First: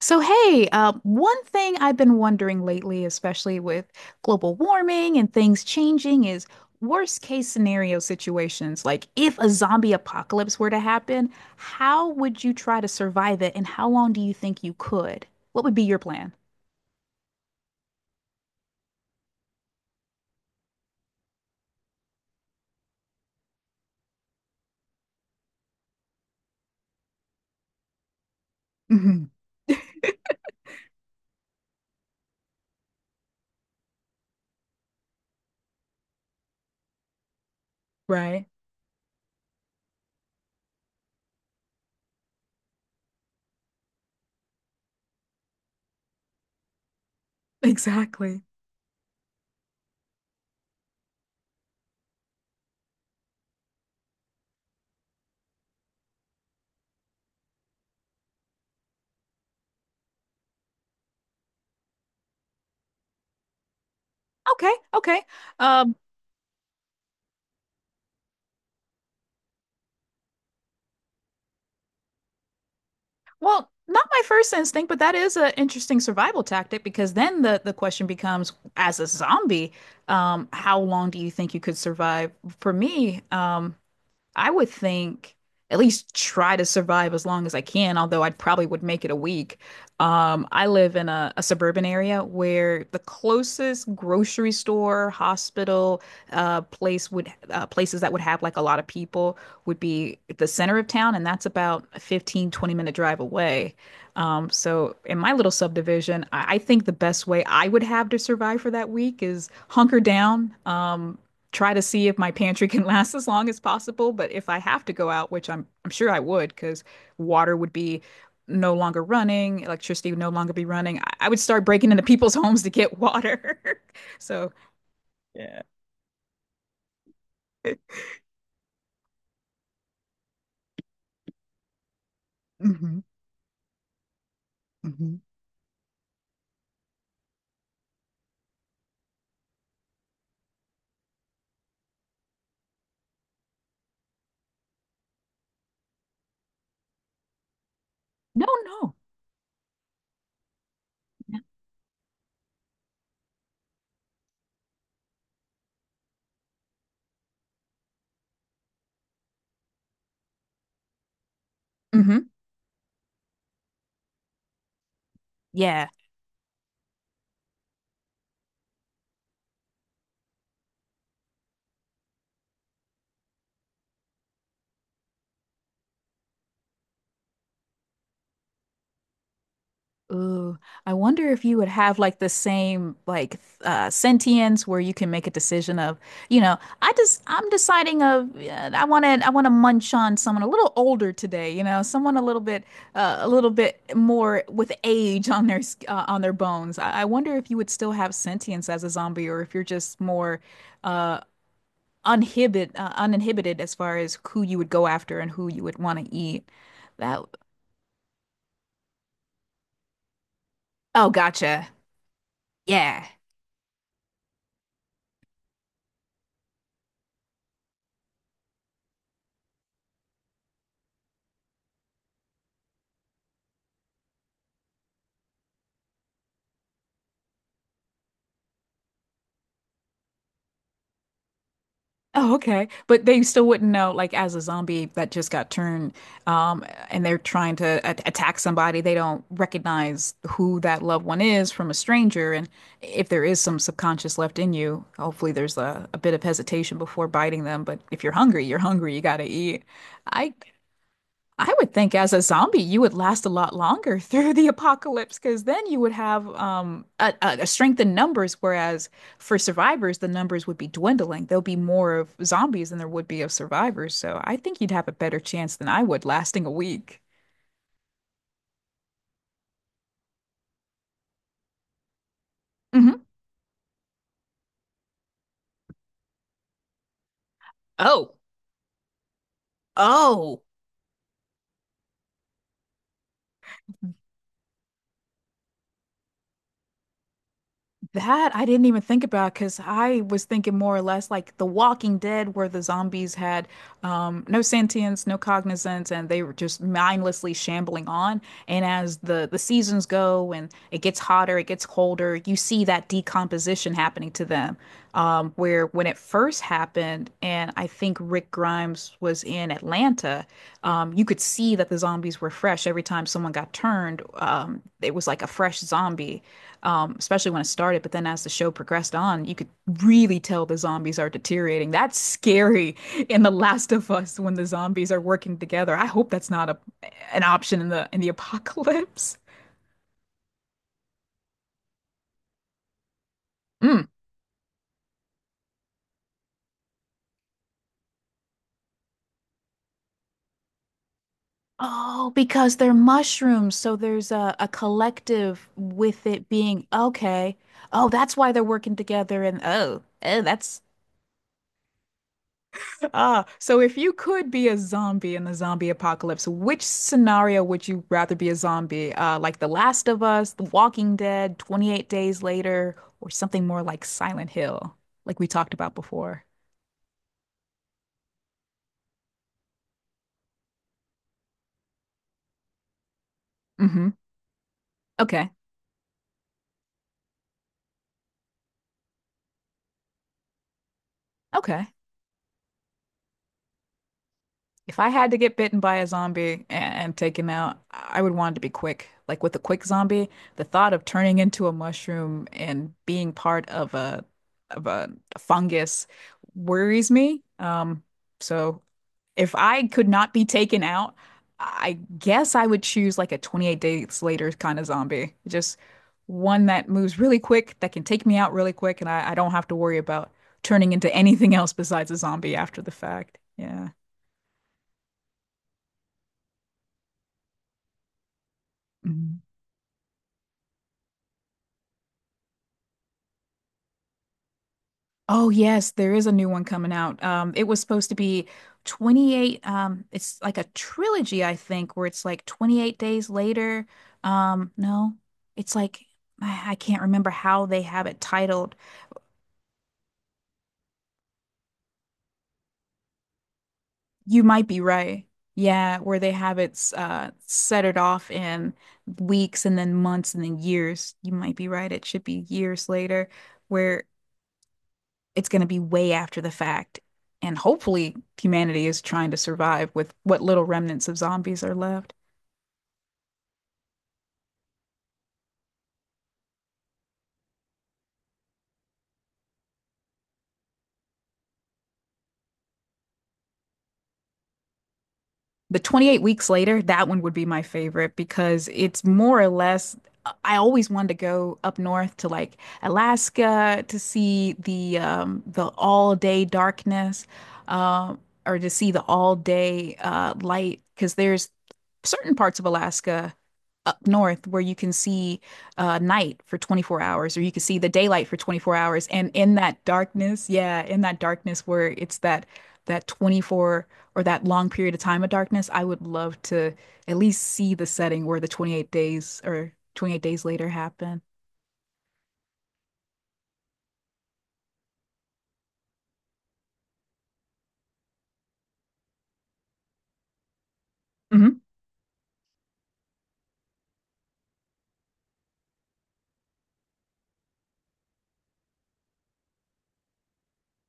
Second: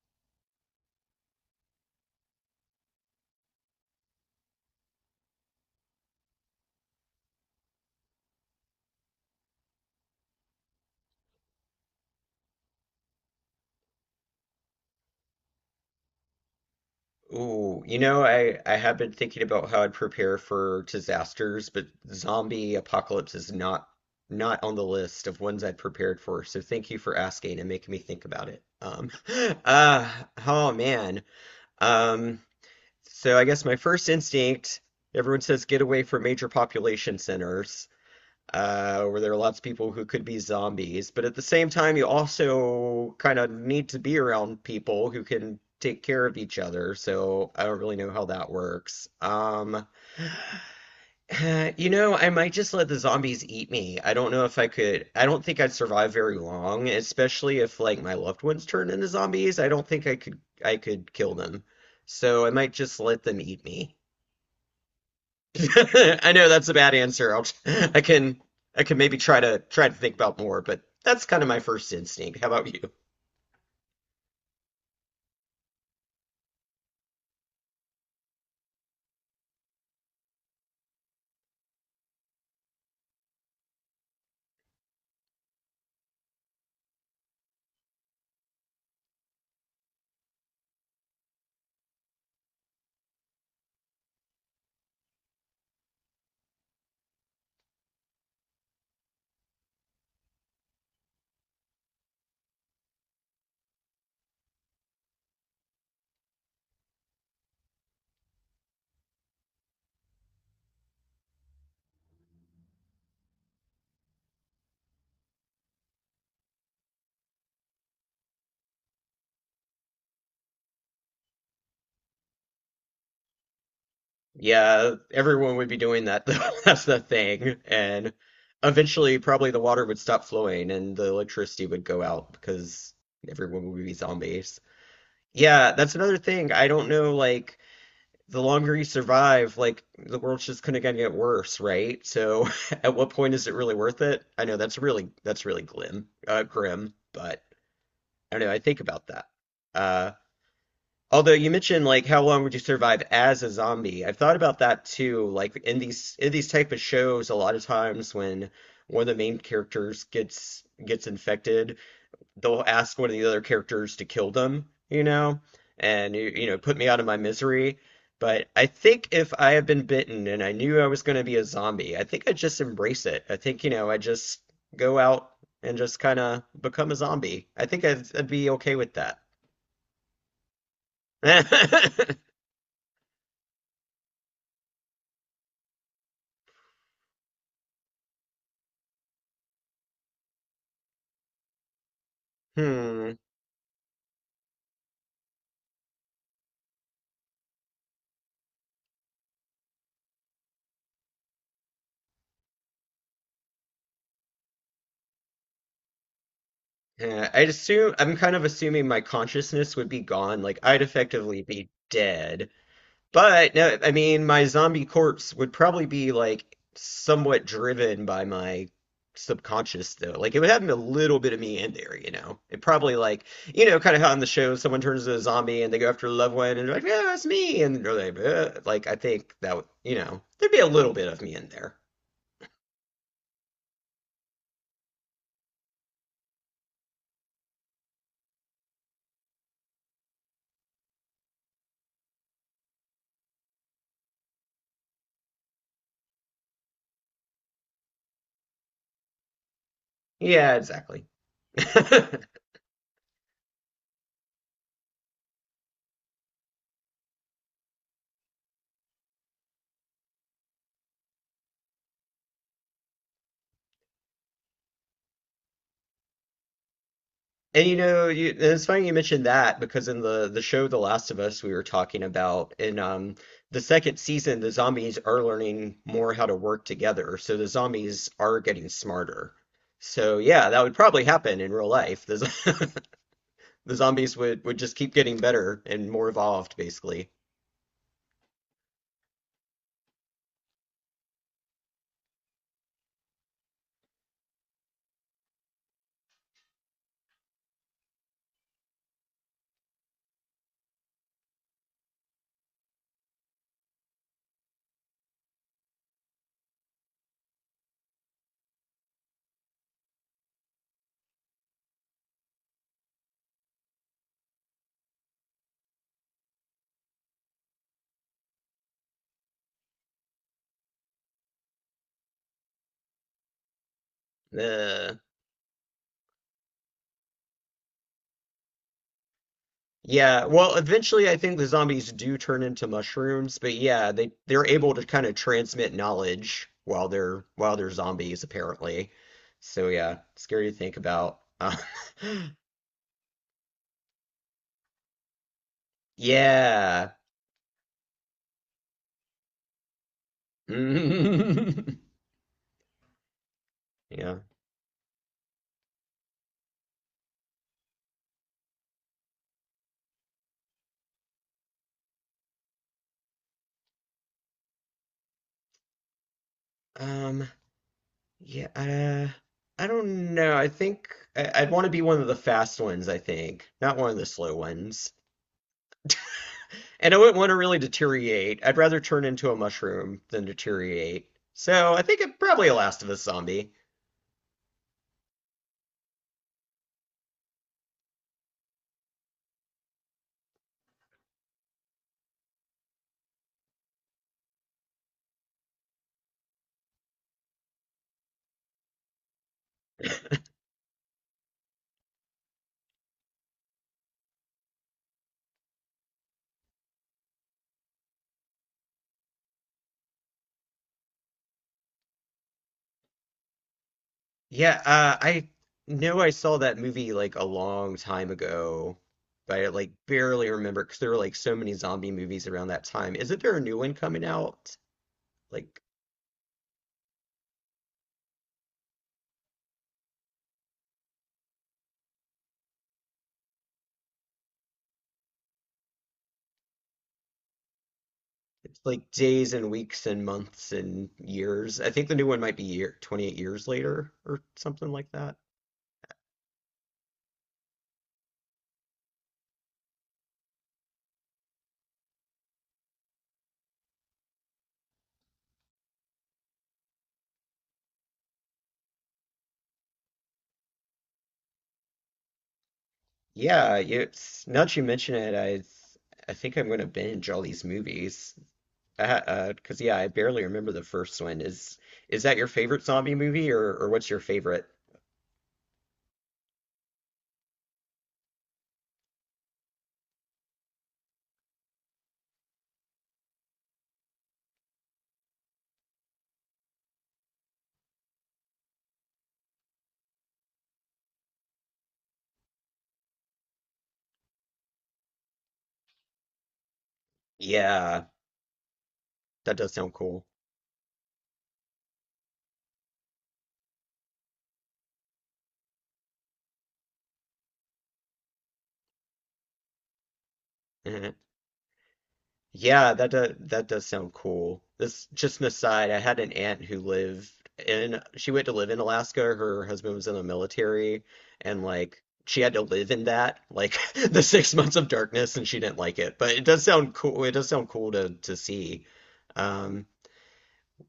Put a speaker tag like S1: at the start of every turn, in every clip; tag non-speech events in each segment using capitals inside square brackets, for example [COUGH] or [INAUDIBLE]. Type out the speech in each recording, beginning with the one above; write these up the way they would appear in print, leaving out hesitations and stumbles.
S1: So, hey, one thing I've been wondering lately, especially with global warming and things changing, is worst case scenario situations. Like, if a zombie apocalypse were to happen, how would you try to survive it, and how long do you think you could? What would be your plan?
S2: Ooh, you know, I have been thinking about how I'd prepare for disasters, but zombie apocalypse is not on the list of ones I'd prepared for. So thank you for asking and making me think about it.
S1: Mhm.
S2: [LAUGHS] Uh,
S1: [LAUGHS]
S2: oh man. Um, so I guess my first instinct, everyone says get away from major population centers
S1: Right.
S2: where there are lots of people who could be zombies, but at the same time, you also kind of need to be around people who can take care of each other. So I don't really know how
S1: Exactly.
S2: that works. [SIGHS] You know, I might just let the zombies eat me. I don't know if I could. I don't think I'd survive very long, especially if like my loved ones turned into zombies. I don't think I could. I could kill them. So I might just let them eat me.
S1: Okay, okay. Um,
S2: [LAUGHS] I know that's a bad answer. I'll, [LAUGHS] I can I can maybe try to think about more, but that's kind of my first instinct. How about you?
S1: Well, not my first instinct, but that is an interesting survival tactic because then the question becomes, as a zombie, how long do you think you could survive? For me, I would think at least try to survive as long as I can, although I'd probably would make it a week. I live in a suburban area where the closest grocery store, hospital, place would places that would have like a lot of people would be the center of town, and that's about a 15 to 20 minute drive away. So in my little subdivision, I think the best way I would have to survive for that week is hunker down, try to see if my pantry can [LAUGHS] last as long as possible. But if I have to go out, which I'm sure I would, because water would be no longer running, electricity would no longer be running. I would start breaking into people's [LAUGHS] homes to get water. [LAUGHS] So
S2: Yeah, everyone
S1: yeah.
S2: would be doing that though. [LAUGHS] That's the thing. And eventually probably the water would stop flowing and the electricity would go out because
S1: Mhm,
S2: everyone would be zombies.
S1: mhm.
S2: Yeah, that's another thing. I don't know, like the longer you survive, like the world's just gonna get worse, right? So [LAUGHS] at what point is it really worth it? I know that's really glim, grim, but I
S1: No,
S2: don't know. I think
S1: no.
S2: about that. Uh, although you mentioned like how long would you survive as a zombie? I've thought about that too. Like in these type of shows, a lot of times when one of the main characters gets infected,
S1: Mm-hmm.
S2: they'll ask one of the other characters to kill them, you know,
S1: Yeah.
S2: and you know put me out of my misery. But I think if I had been bitten and I knew I was going to be a zombie, I think I'd just embrace it. I think, you know, I just go out and just kind of become a zombie. I think I'd be okay with that.
S1: Ooh, I wonder if you would have like the
S2: [LAUGHS]
S1: same like sentience where you can make a decision of, you know, I'm deciding of I want to munch on someone a little older today, you know, someone
S2: Hmm.
S1: a little bit more with age on their on their bones. I wonder if you would still have sentience as a zombie or if you're just more uh uninhibited as far as who you would go after and who you would want to eat. That
S2: Yeah, I'd assume I'm kind of assuming my consciousness would be gone. Like I'd
S1: Oh,
S2: effectively
S1: gotcha.
S2: be dead.
S1: Yeah.
S2: But no, I mean, my zombie corpse would probably be like somewhat driven by my subconscious, though. Like it would have a little bit of me in there, you know. It probably like you know, kind of how on the show someone turns into a zombie and they go after a loved one and they're like, yeah, that's me, and they're like I think that would, you know, there'd be a little bit of me in there.
S1: Oh, okay. But they still wouldn't know, like, as a zombie that just got turned, um, and they're trying to a attack somebody, they don't recognize who that loved one is from a stranger. And if there is some subconscious left in you, hopefully there's a bit of hesitation before biting them. But if you're hungry, you're hungry, you gotta eat. I
S2: Yeah, exactly.
S1: I
S2: [LAUGHS]
S1: would think as a zombie, you would last a lot longer [LAUGHS] through the apocalypse because then you would have a strength in numbers. Whereas for survivors, the numbers would be dwindling. There'll be more of zombies than there would be of survivors. So I think you'd have a better chance than I would lasting a week.
S2: And you know, you, and it's funny you mentioned that because in the show The Last of Us, we were talking about in
S1: Hmm.
S2: the second season, the zombies are learning more how to work together, so the zombies
S1: Oh,
S2: are getting smarter. So
S1: oh,
S2: yeah, that would probably happen in real life. The z- [LAUGHS] the zombies would just keep getting better and more evolved, basically.
S1: that I didn't even think about because I was thinking more or less like The Walking Dead, where the zombies had no sentience, no cognizance, and they were just mindlessly shambling on. And as the seasons go and it gets hotter, it gets colder, you see that decomposition happening to them. Where when it first happened, and I think Rick Grimes was in Atlanta, you could see that the zombies were fresh every time someone got turned. It was like a fresh zombie, especially when it started. But then as the show progressed on, you could really tell the zombies are deteriorating. That's scary in The Last of Us when the zombies
S2: Uh,
S1: are working together. I hope that's not a an option in the [LAUGHS] apocalypse.
S2: yeah, well, eventually I think the zombies do turn into mushrooms, but
S1: Mm.
S2: yeah, they they're able to kind of transmit knowledge while they're zombies, apparently. So yeah, scary to think about.
S1: Oh, because they're mushrooms, so there's a collective
S2: [LAUGHS]
S1: with it being
S2: Yeah.
S1: okay. Oh, that's why they're working together and oh, oh, that's
S2: [LAUGHS]
S1: ah, so if you
S2: Yeah.
S1: could be a zombie in the zombie apocalypse, which scenario would you rather be a zombie? Like The Last of Us, The Walking Dead, 28 Days Later, or something more like Silent Hill, like we talked about before?
S2: Um, yeah, I don't know. I think I'd want to be one of the fast ones, I think, not
S1: Hmm.
S2: one of the slow ones.
S1: Okay.
S2: And I wouldn't want to really deteriorate. I'd rather turn into a mushroom than deteriorate.
S1: Okay.
S2: So I think it probably a Last of Us zombie.
S1: If I had to get bitten by a zombie and, taken out, I would want it to be quick. Like with a quick zombie, the thought of turning into a mushroom and being part of a fungus worries me. So If I could not be taken out, I guess I would choose like a 28 Days Later kind of zombie. Just one that moves really quick, that can take me out really quick, and I don't have to worry about turning into anything else besides a zombie after the fact. Yeah.
S2: Yeah, I know I saw that movie like a long time ago,
S1: Mhm.
S2: but I like barely remember because there were like so many zombie movies around that time. Isn't there a new one coming out?
S1: Oh
S2: Like
S1: yes, there is a new one coming out. It was supposed to be it's like a trilogy, I think, where it's like 28 Days Later. No, it's like I can't remember how they have it titled.
S2: it's like days and weeks and months and years. I think the new one might be year 28 years later
S1: You
S2: or
S1: might be
S2: something like
S1: right.
S2: that.
S1: Yeah, where they have it set it off in weeks and then months and then years. You might be right. It should be years later where it's going to be way after the fact. And hopefully humanity is trying to survive with what little remnants of zombies are left.
S2: Yeah, you, it's- now that you mention it, I think I'm gonna binge all these movies. 'Cause yeah, I barely remember the first one. Is that your favorite zombie movie or what's your favorite?
S1: The 28 weeks later, that one would be my favorite because it's more or less. I always wanted to go up north to like Alaska to see the all day darkness, uh, or to see the all day light because there's certain parts of Alaska up north where you can see night for 24 hours or you can see the
S2: Yeah,
S1: daylight for 24 hours and in
S2: that does
S1: that
S2: sound cool.
S1: darkness yeah in that darkness where it's that 24 or that long period of time of darkness, I would love to at least see the setting where the 28 days or 28 days later
S2: [LAUGHS]
S1: happen.
S2: Yeah, that does sound cool. This just an aside, I had an aunt who lived in she went to live in Alaska. Her husband was in the military
S1: Hmm.
S2: and like she had to live in that, like [LAUGHS] the 6 months of darkness and she didn't like it. But it does sound cool. It does sound cool to see. Um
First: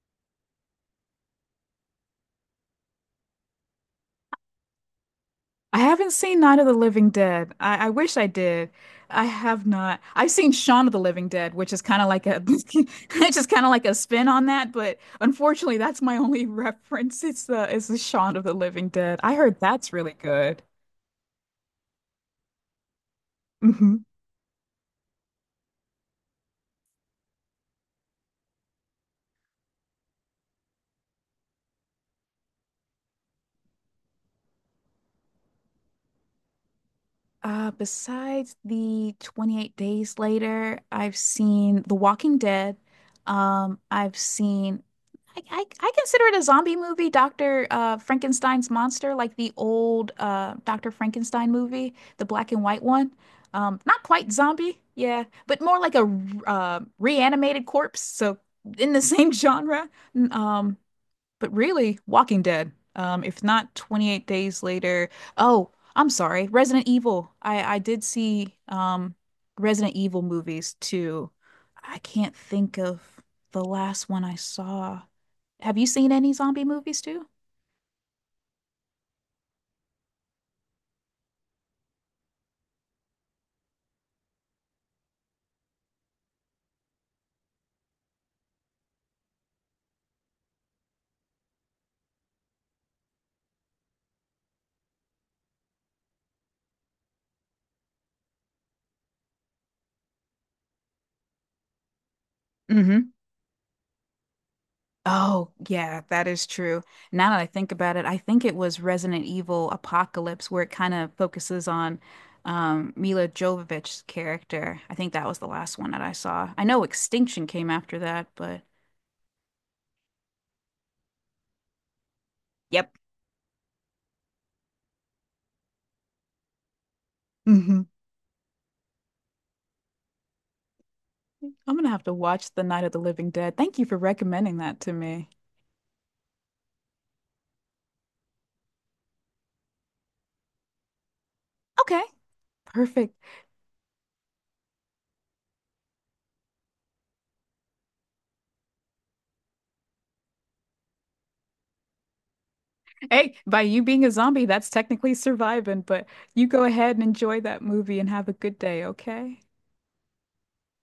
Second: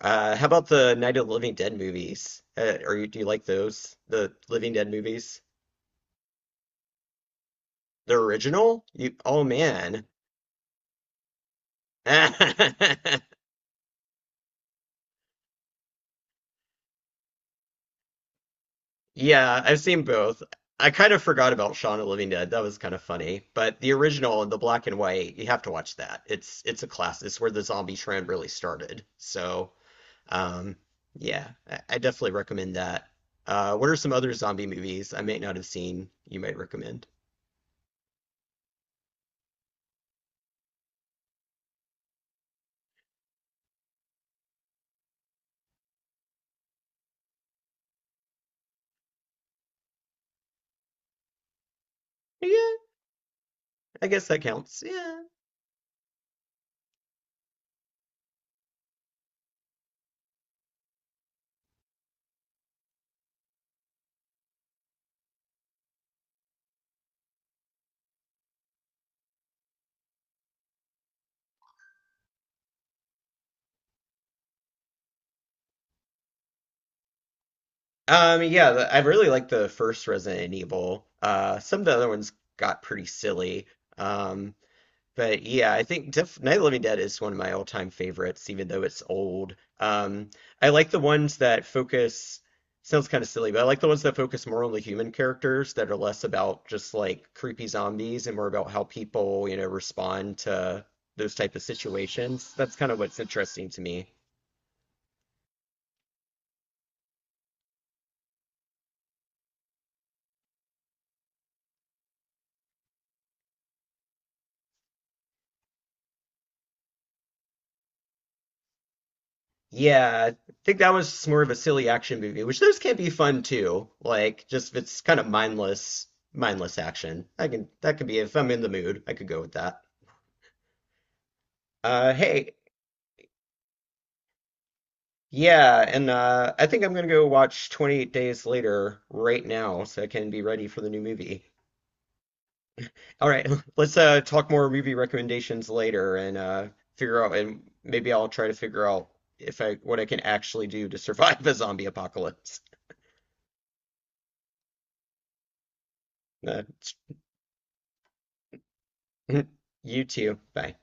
S2: how about the Night of the Living Dead movies? Are you do you like those? The Living Dead movies?
S1: I haven't seen Night of the Living Dead. I
S2: The
S1: wish I did.
S2: original? You
S1: I
S2: oh
S1: have not.
S2: man.
S1: I've seen Shaun of the Living Dead, which is kind of like a, [LAUGHS] it's
S2: [LAUGHS]
S1: just kind of like a spin on that. But unfortunately, that's my only [LAUGHS] reference. It's the Shaun of the Living Dead. I heard
S2: Yeah, I've
S1: that's
S2: seen
S1: really
S2: both.
S1: good.
S2: I kind of forgot about Shaun of the Living Dead. That was kind of funny. But the
S1: Mhm.
S2: original, the black and white, you have to watch that. It's a class. It's where the zombie trend really started. So, um, yeah, I definitely recommend that. What are some other zombie movies I may not have seen you might recommend?
S1: Besides the 28 Days Later, I've seen The Walking Dead. I've seen I consider it a zombie movie, Dr. Frankenstein's Monster, like the old Dr. Frankenstein movie, the black and
S2: Yeah,
S1: white one. Not
S2: I guess
S1: quite
S2: that
S1: zombie,
S2: counts. Yeah.
S1: yeah, but more like a reanimated corpse, so in the same [LAUGHS] genre. Um, but Really, Walking Dead. If not 28 Days Later. Oh, I'm sorry, Resident Evil. I did see Resident Evil movies too. I can't think of the last one I saw. Have you seen any zombie movies too?
S2: Yeah, the- I really like the first Resident Evil. Some of the other ones got pretty silly. Um, But yeah, I think Def Night of the Living Dead is one of my all-time favorites, even though it's old. I like the ones that focus, sounds kind of silly, but I like the ones that focus more on the human characters that are less about just like creepy zombies and more about how people, you know, respond to those type of situations. That's kind of what's interesting to me.
S1: Oh, yeah, that is true. Now that I think about it, I think it was Resident Evil Apocalypse where it kind of focuses on Mila Jovovich's character. I think that was the last one that I saw. I know Extinction came after that, but
S2: Yeah, I think that was just more of a silly action movie, which those
S1: yep.
S2: can be fun too. Like just if it's kind of mindless, mindless action. I can
S1: Hmm.
S2: that could be if I'm in the mood, I could go with that.
S1: I'm gonna have to
S2: Hey,
S1: watch The Night of the Living Dead. Thank you for recommending that to me.
S2: yeah, and I think I'm gonna go watch 28 Days Later right now so I can be ready for the new movie.
S1: Okay, perfect.
S2: All right, [LAUGHS] let's talk more movie recommendations later and figure out and maybe I'll try to figure out if I what I can actually do to [LAUGHS] survive a zombie apocalypse.
S1: Hey, by you being a zombie, that's technically surviving, but you
S2: Uh,
S1: go ahead and enjoy that movie and have a good day, okay?
S2: [LAUGHS] you too. Bye.